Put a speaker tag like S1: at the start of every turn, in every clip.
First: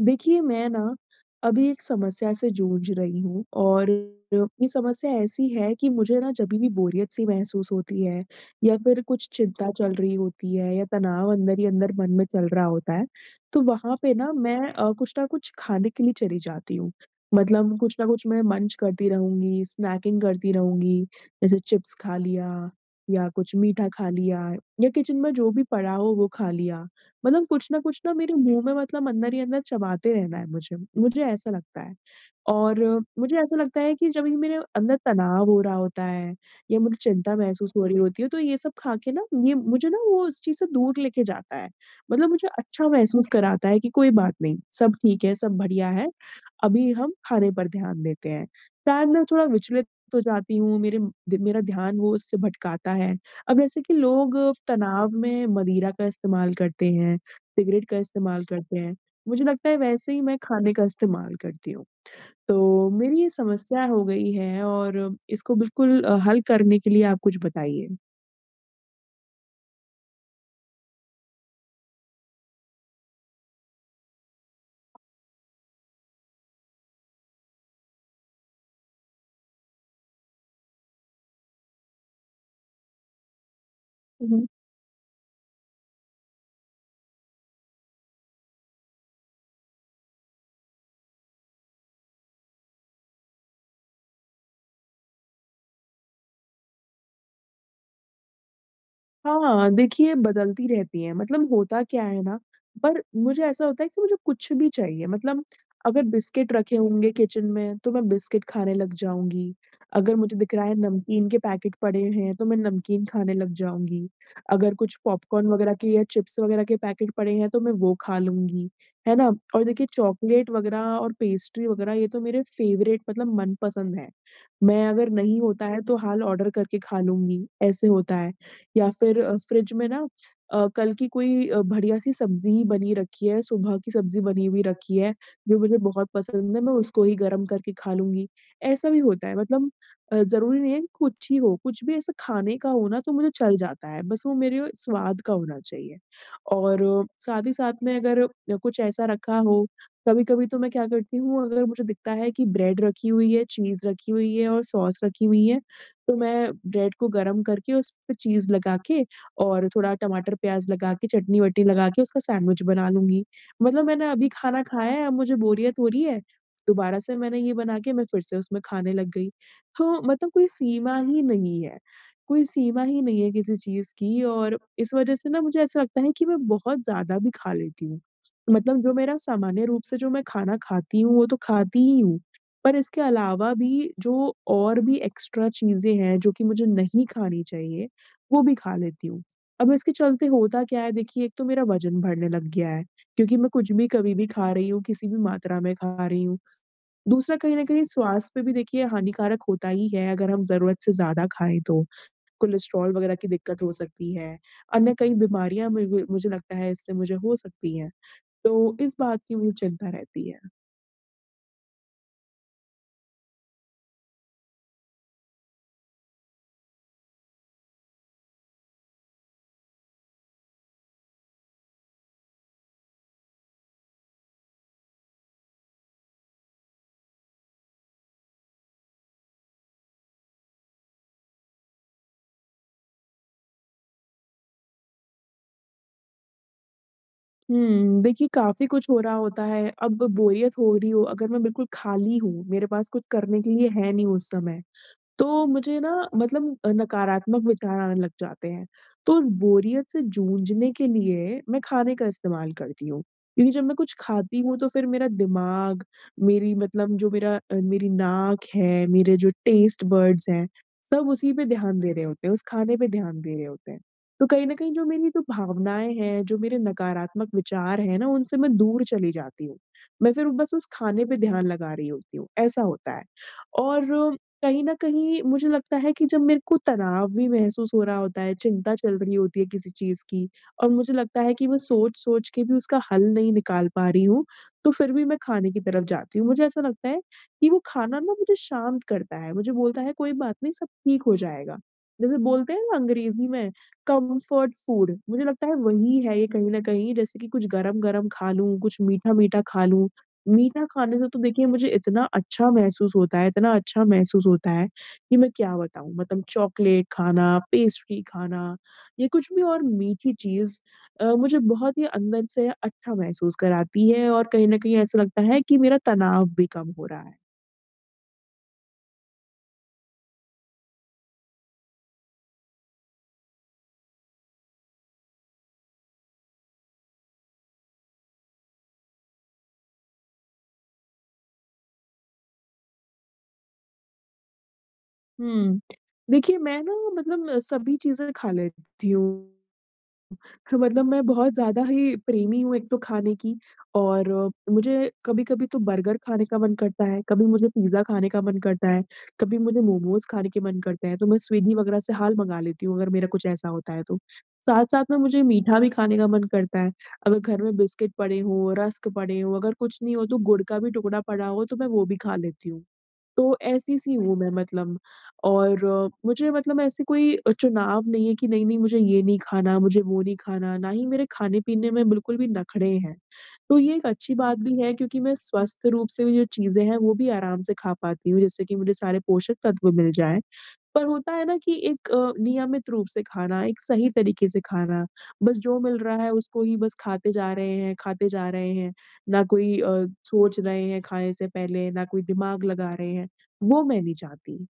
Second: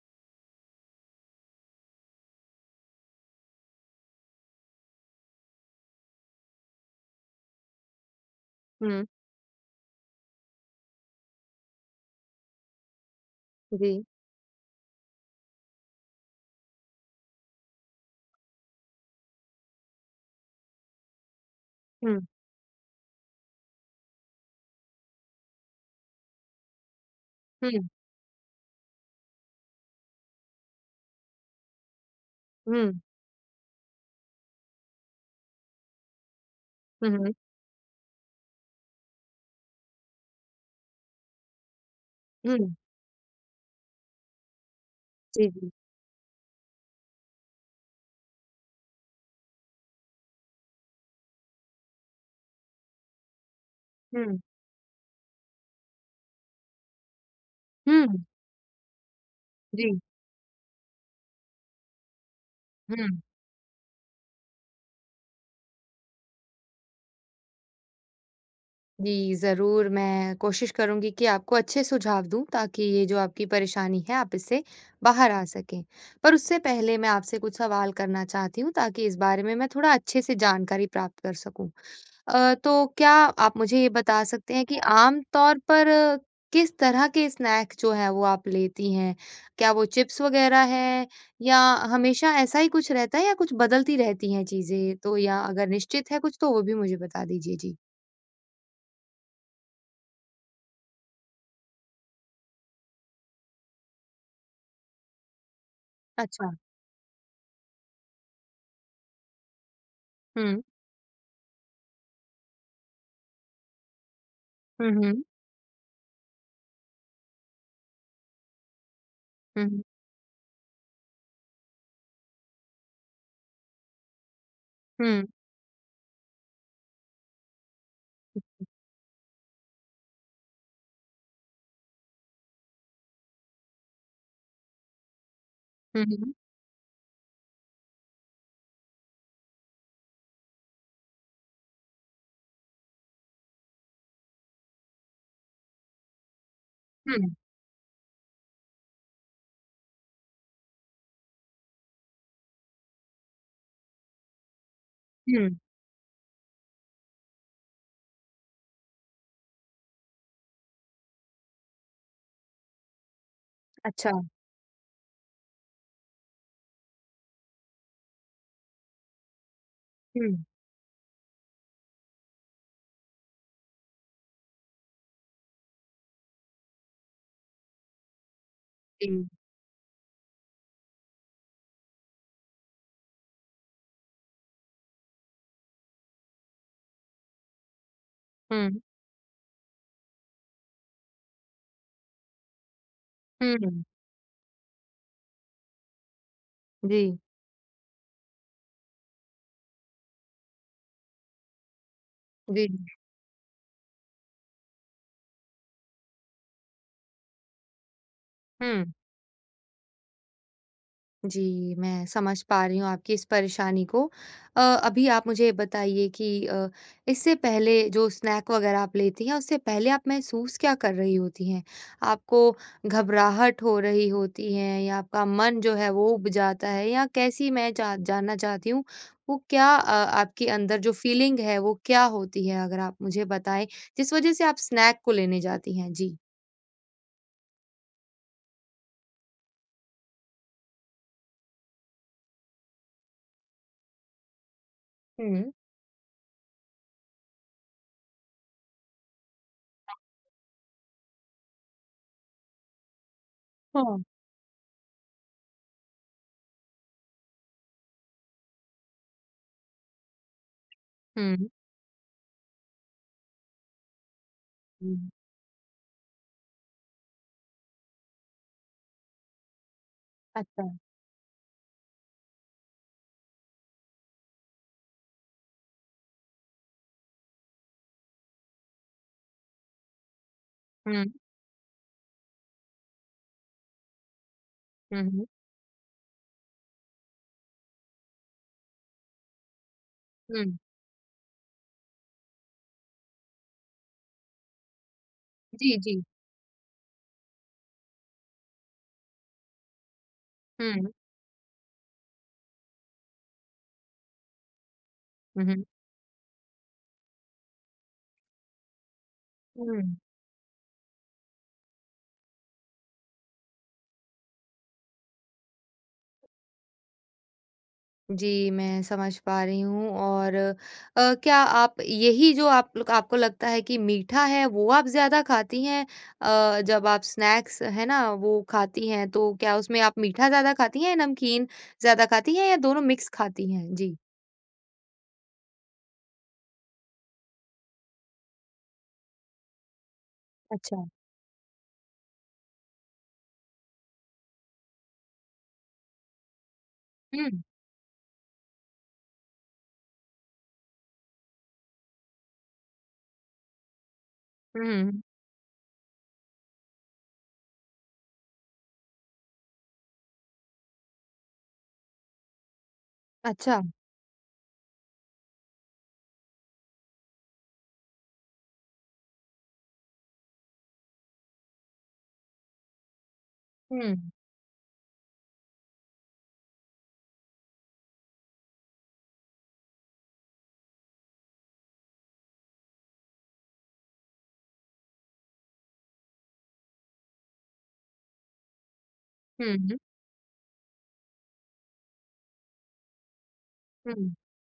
S1: देखिए, मैं ना अभी एक समस्या से जूझ रही हूँ और ये समस्या ऐसी है कि मुझे ना जभी भी बोरियत-सी महसूस होती है या फिर
S2: हुँ।
S1: कुछ चिंता चल रही होती है या तनाव अंदर ही अंदर मन में चल रहा होता है, तो
S2: जी।
S1: वहाँ पे ना मैं कुछ ना कुछ खाने के लिए चली जाती हूँ। मतलब कुछ ना कुछ मैं मंच करती रहूँगी, स्नैकिंग करती रहूँगी, जैसे चिप्स खा
S2: हुँ,
S1: लिया या कुछ मीठा खा लिया या किचन में जो भी पड़ा हो वो खा लिया। मतलब
S2: हुँ,
S1: कुछ ना मेरे मुँह में मतलब अंदर ही अंदर चबाते रहना है मुझे, मुझे ऐसा लगता है। और
S2: हुँ,
S1: मुझे ऐसा लगता है कि जब ये मेरे अंदर तनाव हो रहा होता है या मुझे
S2: हुँ, हुँ,
S1: चिंता महसूस हो रही होती है तो ये सब खा के ना ये मुझे ना वो उस चीज़ से दूर लेके जाता है। मतलब मुझे
S2: हुँ,
S1: अच्छा महसूस कराता है कि कोई बात नहीं, सब ठीक है,
S2: जी,
S1: सब
S2: जी।
S1: बढ़िया है, अभी हम खाने पर ध्यान देते हैं। शायद मैं थोड़ा विचलित हो जाती हूँ, मेरे दि मेरा ध्यान वो उससे भटकाता है। अब जैसे कि लोग
S2: हुँ,
S1: तनाव में मदिरा का इस्तेमाल करते हैं, सिगरेट का
S2: हुँ।
S1: इस्तेमाल करते हैं, मुझे लगता है
S2: जी।
S1: वैसे ही मैं खाने का इस्तेमाल करती हूँ। तो
S2: हुँ।
S1: मेरी ये समस्या हो गई है और इसको बिल्कुल हल करने के लिए आप कुछ बताइए।
S2: जी, ज़रूर मैं कोशिश करूँगी कि आपको अच्छे सुझाव दूँ ताकि ये जो आपकी परेशानी है आप इससे बाहर आ सकें। पर उससे पहले मैं आपसे कुछ सवाल करना चाहती हूँ ताकि इस बारे में मैं थोड़ा अच्छे से जानकारी प्राप्त कर सकूँ। तो क्या आप मुझे ये बता सकते हैं कि आम तौर पर किस तरह के स्नैक जो है वो आप लेती हैं? क्या वो चिप्स वगैरह है या हमेशा ऐसा ही कुछ रहता है या कुछ बदलती रहती हैं चीज़ें? तो या अगर निश्चित है कुछ तो वो भी मुझे बता दीजिए? जी।
S1: हाँ, देखिए बदलती रहती हैं, मतलब होता क्या है ना, पर मुझे ऐसा होता है कि मुझे कुछ भी चाहिए मतलब अगर
S2: अच्छा।
S1: बिस्किट रखे होंगे किचन में, तो मैं बिस्किट खाने लग जाऊँगी। अगर मुझे दिख
S2: हुँ।
S1: रहा है नमकीन के पैकेट पड़े हैं, तो मैं नमकीन खाने लग जाऊँगी। अगर
S2: हुँ,
S1: कुछ
S2: हुँ।
S1: पॉपकॉर्न वगैरह के या चिप्स वगैरह के पैकेट पड़े हैं, तो मैं वो खा लूँगी, है ना? और
S2: हुँ, हुँ।
S1: देखिए चॉकलेट वगैरह और पेस्ट्री वगैरह ये तो मेरे फ़ेवरेट मतलब मनपसंद हैं। मैं अगर
S2: हुँ,
S1: नहीं होता है, तो हाल ऑर्डर करके खा लूँगी, ऐसे होता है। या फिर फ्रिज में ना कल की कोई बढ़िया-सी सब्ज़ी बनी रखी है, सुबह की सब्ज़ी बनी हुई रखी है, जो मुझे
S2: हुँ,
S1: बहुत
S2: हुँ।
S1: पसंद है, मैं उसको ही गरम करके खा लूँगी। ऐसा भी होता है मतलब ज़रूरी नहीं है कि कुछ ही हो, कुछ भी ऐसा खाने का हो ना तो मुझे चल जाता है, बस वो मेरे स्वाद का होना चाहिए। और
S2: हुँ,
S1: साथ ही साथ में अगर कुछ ऐसा रखा हो कभी-कभी तो मैं क्या करती हूँ अगर मुझे दिखता है कि ब्रेड रखी हुई है, चीज़ रखी हुई है और सॉस रखी हुई
S2: हुँ।
S1: है, तो मैं ब्रेड को गरम करके उस पे चीज़ लगा के और थोड़ा टमाटर प्याज़ लगा के, चटनी-वटनी लगा के उसका सैंडविच बना लूँगी। मतलब मैंने
S2: अच्छा।
S1: अभी खाना खाया है, अब मुझे बोरियत हो रही है, दोबारा से मैंने ये बना के मैं फिर से उसमें खाने लग गई। तो
S2: हुँ,
S1: मतलब कोई सीमा ही नहीं है, कोई सीमा ही नहीं है किसी चीज़ की और इस वज़ह से ना मुझे ऐसा लगता है कि मैं बहुत ज़्यादा भी खा लेती हूँ। मतलब जो
S2: जी।
S1: मेरा सामान्य रूप से जो मैं खाना खाती हूँ, वो तो खाती ही हूँ। पर इसके अलावा भी जो और भी एक्स्ट्रा चीज़ें हैं, जो कि मुझे नहीं खानी चाहिए, वो भी खा
S2: हुँ।
S1: लेती हूँ। अब इसके चलते होता क्या है देखिए, एक तो मेरा वज़न बढ़ने लग गया है, क्योंकि मैं कुछ
S2: हुँ,
S1: भी कभी भी खा रही हूँ, किसी भी मात्रा में खा रही हूँ।
S2: जी,
S1: दूसरा कहीं न कहीं स्वास्थ्य पे भी देखिए हानिकारक होता ही है, अगर हम ज़रूरत से ज़्यादा खाएँ तो। कोलेस्ट्रॉल
S2: जी।
S1: वगैरह की दिक्कत हो सकती है, अन्य कई बीमारियाँ मुझे मुझे लगता है इससे मुझे हो सकती हैं। तो
S2: हुँ।
S1: इस बात की मुझे चिंता रहती है।
S2: जी, मैं समझ पा रही हूँ आपकी इस परेशानी को। अभी आप मुझे बताइए कि इससे पहले जो स्नैक वग़ैरह आप लेती हैं, उससे पहले आप महसूस क्या कर रही होती हैं? आपको घबराहट हो रही होती है या आपका मन जो है वो ऊब जाता है या कैसी मैं जा जानना चाहती हूँ, वो क्या आपके अंदर जो फ़ीलिंग है, वो क्या होती है? अगर आप मुझे बताएँ, जिस वज़ह से आप स्नैक को लेने जाती हैं? जी।
S1: हुँ, देखिए काफ़ी कुछ हो रहा होता है, अब बोरियत हो रही हो, अगर मैं बिल्कुल खाली हूँ, मेरे पास कुछ करने के लिए है नहीं उस समय, तो
S2: हुँ।
S1: मुझे ना मतलब नकारात्मक विचार आने लग जाते हैं। तो उस बोरियत से जूझने के लिए मैं खाने का इस्तेमाल करती हूँ। क्योंकि जब मैं कुछ
S2: हाँ।
S1: खाती हूँ तो फिर मेरा दिमाग, मेरी मतलब जो मेरा मेरी नाक है, मेरे जो टेस्ट बड्स हैं, सब उसी पे
S2: हुँ।
S1: ध्यान दे रहे होते हैं, उस खाने पे ध्यान दे रहे होते हैं। तो कहीं न कहीं जो मेरी
S2: हुँ।
S1: जो भावनाएँ हैं, जो मेरे नकारात्मक विचार हैं ना, उनसे मैं दूर चली जाती हूँ। मैं फिर बस उस
S2: अच्छा।
S1: खाने पे ध्यान लगा रही होती हूँ, ऐसा होता है। और कहीं न कहीं मुझे लगता है कि जब मेरे को तनाव भी महसूस हो रहा होता है, चिंता चल रही होती है किसी चीज़ की और मुझे
S2: हुँ।
S1: लगता है कि मैं सोच-सोच के भी उसका हल नहीं निकाल पा रही हूँ, तो फिर
S2: हुँ,
S1: भी मैं
S2: हुँ।
S1: खाने की तरफ जाती हूँ। मुझे ऐसा लगता है कि वो खाना ना मुझे शांत करता है, मुझे बोलता है कोई बात
S2: हुँ।
S1: नहीं सब ठीक हो जाएगा। जैसे बोलते हैं ना अंग्रेज़ी में कम्फर्ट फूड मुझे लगता है
S2: जी,
S1: वही
S2: जी।
S1: है ये कहीं न कहीं जैसे कि कुछ गरम-गरम खा लूँ, कुछ मीठा-मीठा खा लूँ। मीठा
S2: हुँ,
S1: खाने से तो देखिए मुझे इतना अच्छा महसूस होता है, इतना अच्छा महसूस होता है कि मैं
S2: हुँ,
S1: क्या
S2: हुँ।
S1: बताऊँ। मतलब चॉकलेट खाना, पेस्ट्री खाना या कुछ भी और
S2: हुँ।
S1: मीठी चीज़ मुझे बहुत ही अंदर से अच्छा महसूस कराती है और कहीं न कहीं ऐसा लगता है कि मेरा तनाव भी कम हो रहा है।
S2: जी, मैं समझ पा रही हूँ। और क्या आप यही जो आप लोग आपको लगता है कि मीठा है, वो आप ज़्यादा खाती हैं? जब आप स्नैक्स है ना, वो खाती हैं, तो क्या उसमें आप मीठा ज़्यादा खाती हैं, नमकीन ज़्यादा खाती हैं या दोनों मिक्स खाती हैं? जी।
S1: हुँ। देखिए मैं ना मतलब सभी चीज़ें खा लेती हूँ। मतलब
S2: अच्छा।
S1: मैं बहुत ज़्यादा ही प्रेमी हूँ एक तो खाने की और मुझे कभी-कभी तो बर्गर खाने का मन करता है, कभी
S2: हुँ।
S1: मुझे पिज़्ज़ा खाने का मन करता है, कभी मुझे मोमोज़ खाने के मन करते हैं, तो मैं स्विगी वगैरह से हाल मँगा लेती हूँ अगर मेरा कुछ ऐसा होता है तो।
S2: हुँ, हुँ,
S1: साथ-साथ में
S2: हुँ।
S1: मुझे मीठा भी खाने का मन करता है, अगर घर में बिस्किट पड़े हों, रस्क पड़े हों, अगर कुछ नहीं हो तो गुड़ का भी टुकड़ा पड़ा हो तो मैं वो भी खा लेती हूँ। तो
S2: अच्छा।
S1: ऐसी सी हुँ। हूँ मैं मतलब और मुझे मतलब ऐसे कोई चुनाव नहीं है कि नहीं-नहीं मुझे ये नहीं खाना, मुझे वो नहीं खाना, ना ही मेरे खाने-पीने में बिल्कुल भी नखरे हैं। तो ये
S2: हुँ।
S1: एक अच्छी बात भी है क्योंकि मैं स्वस्थ रूप से भी जो चीज़ें हैं वो भी आराम से खा पाती हूँ जिससे कि मुझे सारे पोषक तत्व मिल जाएँ। पर होता है ना कि एक नियमित रूप से खाना, एक सही तरीके से खाना, बस जो मिल रहा है उसको ही बस खाते जा रहे हैं, खाते जा रहे हैं, ना कोई
S2: हुँ,
S1: सोच रहे हैं खाने से पहले, ना कोई दिमाग लगा रहे हैं, वो मैं नहीं
S2: हुँ।
S1: चाहती।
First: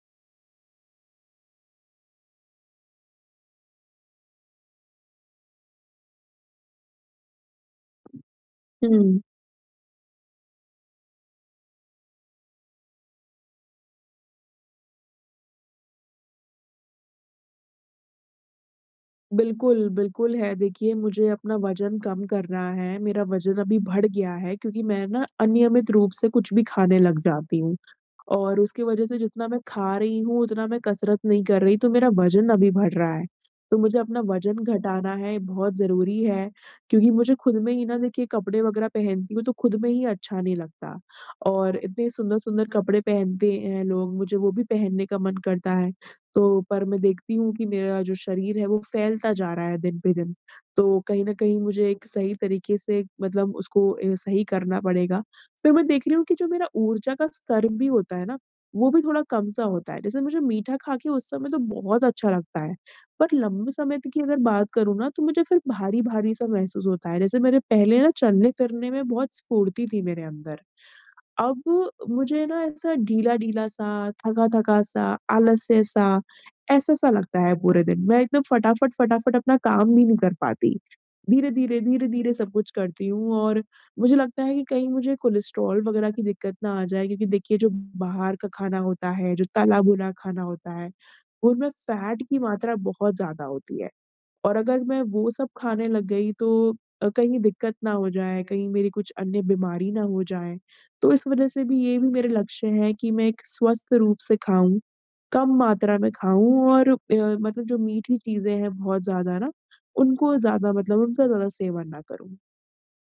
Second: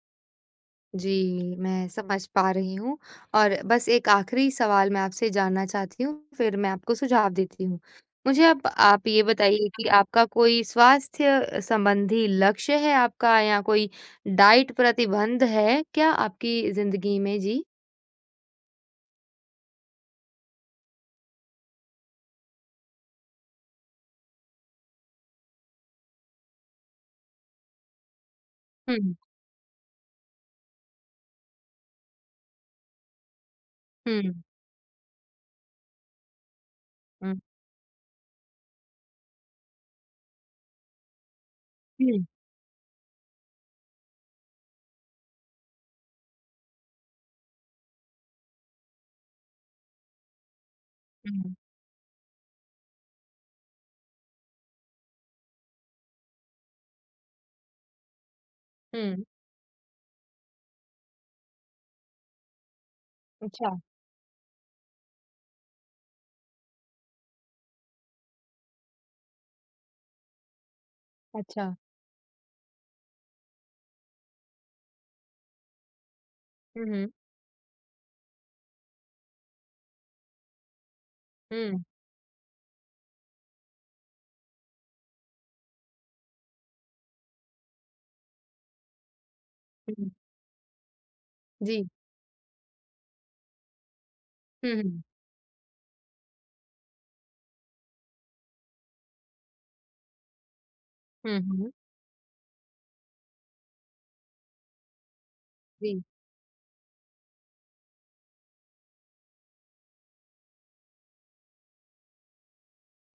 S2: जी, मैं समझ पा रही हूँ और बस एक आखिरी सवाल मैं आपसे जानना चाहती हूँ, फिर मैं आपको सुझाव देती हूँ। मुझे अब आप
S1: हुँ।
S2: ये बताइए कि आपका कोई स्वास्थ्य संबंधी लक्ष्य है आपका या कोई डाइट प्रतिबंध है क्या आपकी ज़िंदगी में? जी।
S1: बिल्कुल, बिल्कुल है। देखिए मुझे अपना वज़न कम करना है, मेरा वज़न अभी बढ़ गया है क्योंकि मैं ना अनियमित रूप से कुछ भी खाने लग जाती हूँ। और उसकी वजह
S2: हुँ,
S1: से जितना मैं खा रही हूँ, उतना मैं कसरत नहीं कर रही, तो मेरा वज़न अभी बढ़ रहा है। तो मुझे अपना
S2: हुँ,
S1: वज़न घटाना है, बहुत ज़रूरी है, क्योंकि
S2: हुँ,
S1: मुझे खुद में ही ना देखिए कपड़े वग़ैरह पहनती हूँ, तो खुद में ही अच्छा नहीं लगता और इतने
S2: हुँ,
S1: सुंदर-सुंदर कपड़े पहनते हैं लोग, मुझे वो भी पहनने का मन करता है। तो पर मैं देखती हूँ कि मेरा जो शरीर है, वो फैलता जा रहा है दिन पे दिन। तो कहीं न
S2: हुँ,
S1: कहीं मुझे एक सही तरीके से मतलब उसको सही करना पड़ेगा फिर मैं देख रही हूँ कि जो मेरा ऊर्जा का स्तर भी होता है ना, वो भी थोड़ा
S2: हुँ।
S1: कम-सा होता है। जैसे मुझे मीठा खा के उस समय तो बहुत अच्छा लगता है, पर लंबे
S2: अच्छा,
S1: समय तक की अगर बात करूँ ना, तो मुझे फिर भारी-भारी सा महसूस होता है। जैसे मेरे पहले ना चलने-फिरने में बहुत स्फूर्ति थी मेरे अंदर, अब
S2: अच्छा।
S1: मुझे ना ऐसा ढीला-ढीला सा, थका-थका सा, आलस्य सा,
S2: हुँ, हुँ,
S1: ऐसा-सा लगता है पूरे दिन। मैं एकदम फटाफट-फटाफट अपना काम भी नहीं कर पाती।
S2: हुँ,
S1: धीरे-धीरे, धीरे-धीरे सब कुछ करती हूँ और मुझे लगता है कि कहीं मुझे कोलेस्ट्रॉल वगैरह की दिक्कत ना आ जाए क्योंकि देखिए जो बाहर का खाना होता है, जो
S2: हुँ।
S1: तला-भुना खाना होता है, उनमें
S2: जी।
S1: फैट की मात्रा बहुत ज़्यादा होती है। और
S2: हुँ,
S1: अगर मैं
S2: हुँ,
S1: वो सब खाने लग गई तो कहीं दिक्कत ना हो जाए, कहीं मेरी कुछ अन्य बीमारी ना हो जाए। तो इस
S2: हुँ,
S1: वजह से
S2: हुँ।
S1: भी ये भी मेरे लक्ष्य हैं कि मैं एक स्वस्थ रूप से खाऊँ, कम
S2: जी।
S1: मात्रा में खाऊँ और मतलब जो मीठी चीज़ें हैं बहुत ज़्यादा ना, उनको ज़्यादा मतलब उनका ज़्यादा सेवन ना करूँ।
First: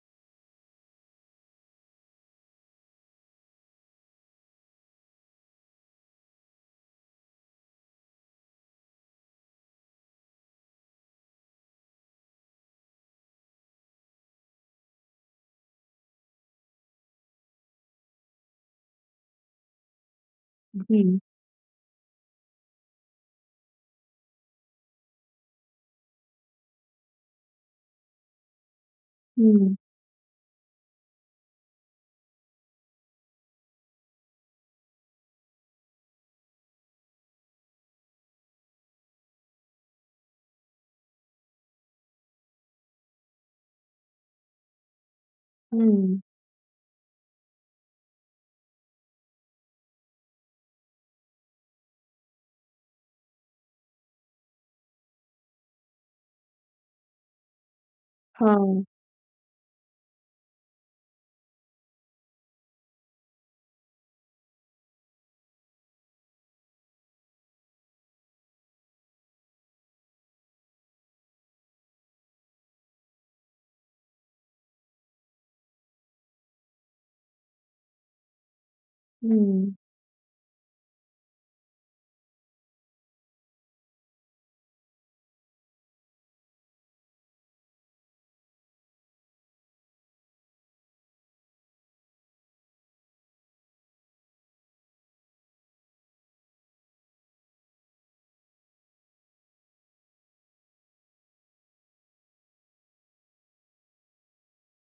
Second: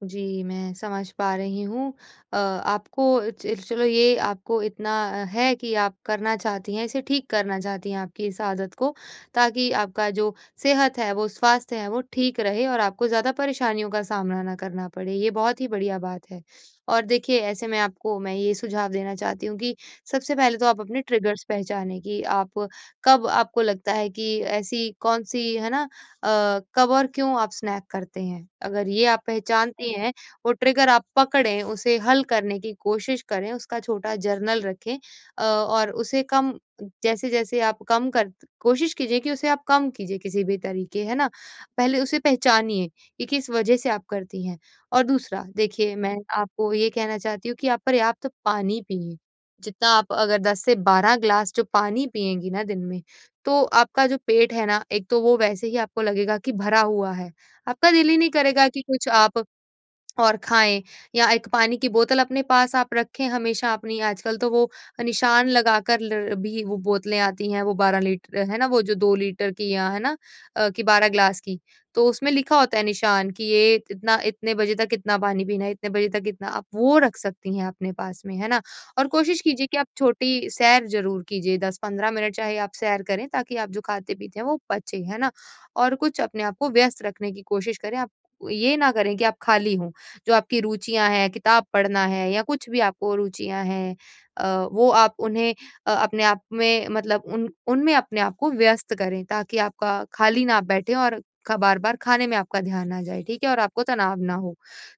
S2: जी, मैं समझ पा रही हूँ। आपको च चलो ये आपको इतना है कि आप करना चाहती हैं, इसे ठीक करना चाहती हैं आपकी इस आदत को, ताकि आपका जो सेहत है, वो स्वास्थ्य है, वो ठीक रहे और आपको ज़्यादा परेशानियों का सामना ना करना पड़े, ये बहुत ही बढ़िया बात है। और देखिए, ऐसे में आपको मैं ये सुझाव देना चाहती हूँ कि सबसे पहले तो आप अपने
S1: जी।
S2: ट्रिगर्स पहचानें कि आप कब आपको लगता है कि ऐसी कौन-सी है ना कब और क्यों आप स्नैक करते हैं? अगर ये आप
S1: हुँ,
S2: पहचानती हैं, वो ट्रिगर आप पकड़ें, उसे हल करने की कोशिश करें, उसका छोटा जर्नल रखें और उसे कम जैसे-जैसे आप कम कर कोशिश कीजिए कि उसे आप कम कीजिए किसी भी तरीके, है ना? पहले उसे पहचानिए कि किस वजह से आप करती हैं। और दूसरा देखिए, मैं
S1: हुँ,
S2: आपको ये कहना चाहती हूँ कि आप पर्याप्त पानी पिएँ। जितना आप अगर 10 से 12 ग्लास जो पानी पिएँगी ना दिन में, तो आपका जो पेट है ना, एक तो वो वैसे ही आपको लगेगा कि भरा हुआ है। आपका दिल ही नहीं करेगा कि
S1: हाँ,
S2: कुछ आप और खाएँ या एक पानी की बोतल अपने पास आप रखें हमेशा अपनी। आजकल तो वो निशान लगाकर ल भी वो बोतलें आती हैं, वो 12 लीटर है ना, वो जो 2 लीटर की या है ना कि 12 ग्लास की, तो उसमें लिखा होता है निशान कि ये इतना इतने बजे तक इतना पानी पीना है, इतने बजे तक इतना आप वो रख सकती हैं अपने पास में, है ना? और कोशिश कीजिए
S1: हुँ,
S2: कि आप छोटी सैर ज़रूर कीजिए, 10-15 मिनट चाहे आप सैर करें ताकि आप जो खाते-पीते हैं वो पचे, है ना? और कुछ अपने आप को व्यस्त रखने की कोशिश करें, आप ये ना करें कि आप खाली हों। जो आपकी रुचियाँ हैं, किताब पढ़ना है या कुछ भी आपको रुचियाँ हैं वो आप उन्हें अपने आप में मतलब उन उनमें अपने आप को व्यस्त करें ताकि आपका खाली ना बैठे और ख बार-बार खाने में आपका ध्यान ना जाए, ठीक है? और आपको तनाव ना हो।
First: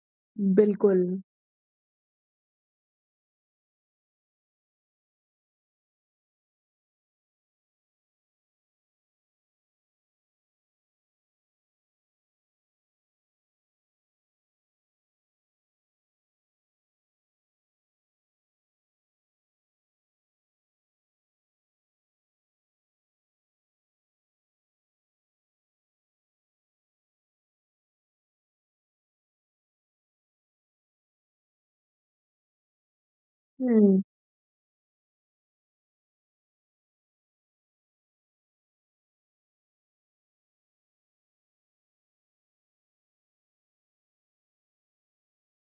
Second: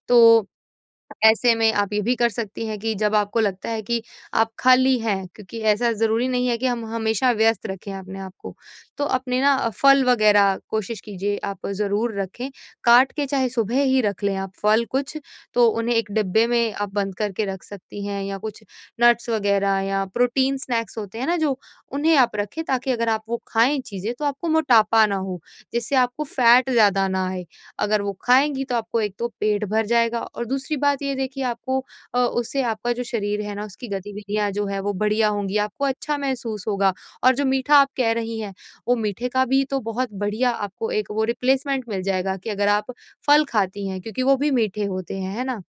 S2: तो
S1: बिल्कुल।
S2: ऐसे में आप ये भी कर सकती हैं कि जब आपको लगता है कि आप खाली हैं, क्योंकि ऐसा ज़रूरी नहीं है कि हम हमेशा व्यस्त रखें अपने आप को। तो अपने ना फल वग़ैरह कोशिश कीजिए आप ज़रूर रखें, काट के चाहे सुबह ही रख लें आप फल कुछ, तो उन्हें एक डिब्बे में आप बंद करके रख सकती हैं या कुछ नट्स वग़ैरह या प्रोटीन स्नैक्स होते हैं ना जो, उन्हें आप रखें ताकि अगर आप वो खाएँ चीज़ें तो आपको मोटापा ना हो, जिससे आपको फैट ज़्यादा ना आए। अगर वो खाएँगी तो आपको एक तो पेट भर जाएगा और दूसरी बात ये देखिए, आपको उससे आपका जो शरीर है ना उसकी
S1: हुँ,
S2: गतिविधियाँ जो है वो बढ़िया होंगी, आपको अच्छा महसूस होगा। और जो मीठा आप कह रही हैं, वो मीठे का भी तो बहुत बढ़िया आपको एक वो रिप्लेसमेंट मिल जाएगा कि अगर आप फल खाती हैं, क्योंकि वो भी मीठे होते हैं, है ना?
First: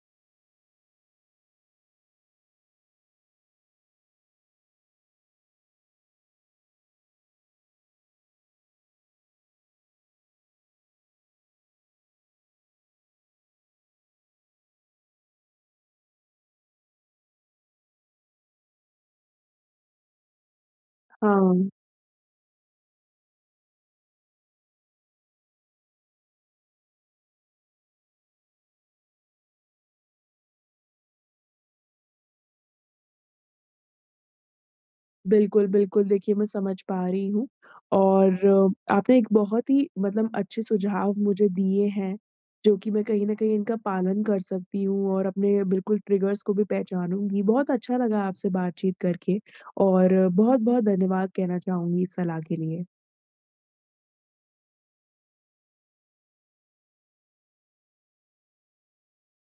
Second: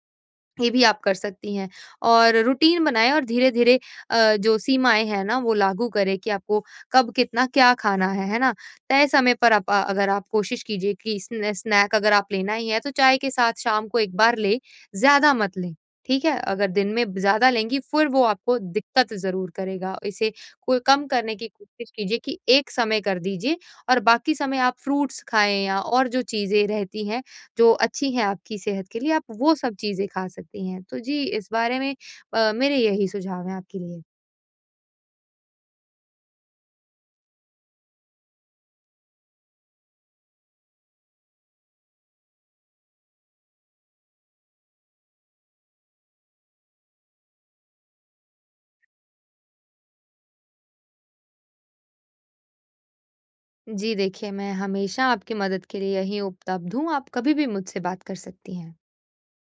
S2: ये भी आप कर सकती हैं और रूटीन बनाएँ और धीरे-धीरे जो सीमाएँ हैं ना वो लागू करें कि आपको कब कितना क्या खाना है ना? तय समय पर आप अगर आप कोशिश कीजिए कि स्नैक अगर आप लेना ही है तो चाय के साथ शाम को 1 बार लें, ज़्यादा मत लें, ठीक है? अगर दिन में ज़्यादा लेंगी फिर वो आपको दिक्कत ज़रूर करेगा। इसे को कम करने की
S1: हाँ।
S2: कोशिश कीजिए कि एक समय कर दीजिए और बाकी समय आप फ्रूट्स खाएँ या और जो चीज़ें रहती हैं जो अच्छी हैं आपकी सेहत के लिए, आप वो सब चीज़ें खा सकती हैं। तो जी, इस बारे में मेरे यही सुझाव हैं आपके लिए।
S1: बिल्कुल, बिल्कुल। देखिए, मैं समझ पा रही हूँ और आपने एक बहुत ही मतलब अच्छे सुझाव मुझे दिए हैं, जो कि मैं कहीं न कहीं इनका पालन कर सकती हूँ और अपने बिल्कुल ट्रिगर्स को भी पहचानूँगी। बहुत अच्छा लगा आपसे बातचीत करके और बहुत-बहुत धन्यवाद कहना चाहूँगी इस सलाह के लिए।
S2: जी देखिए, मैं हमेशा आपकी मदद के लिए यहीं उपलब्ध हूँ, आप कभी भी मुझसे बात कर सकती हैं।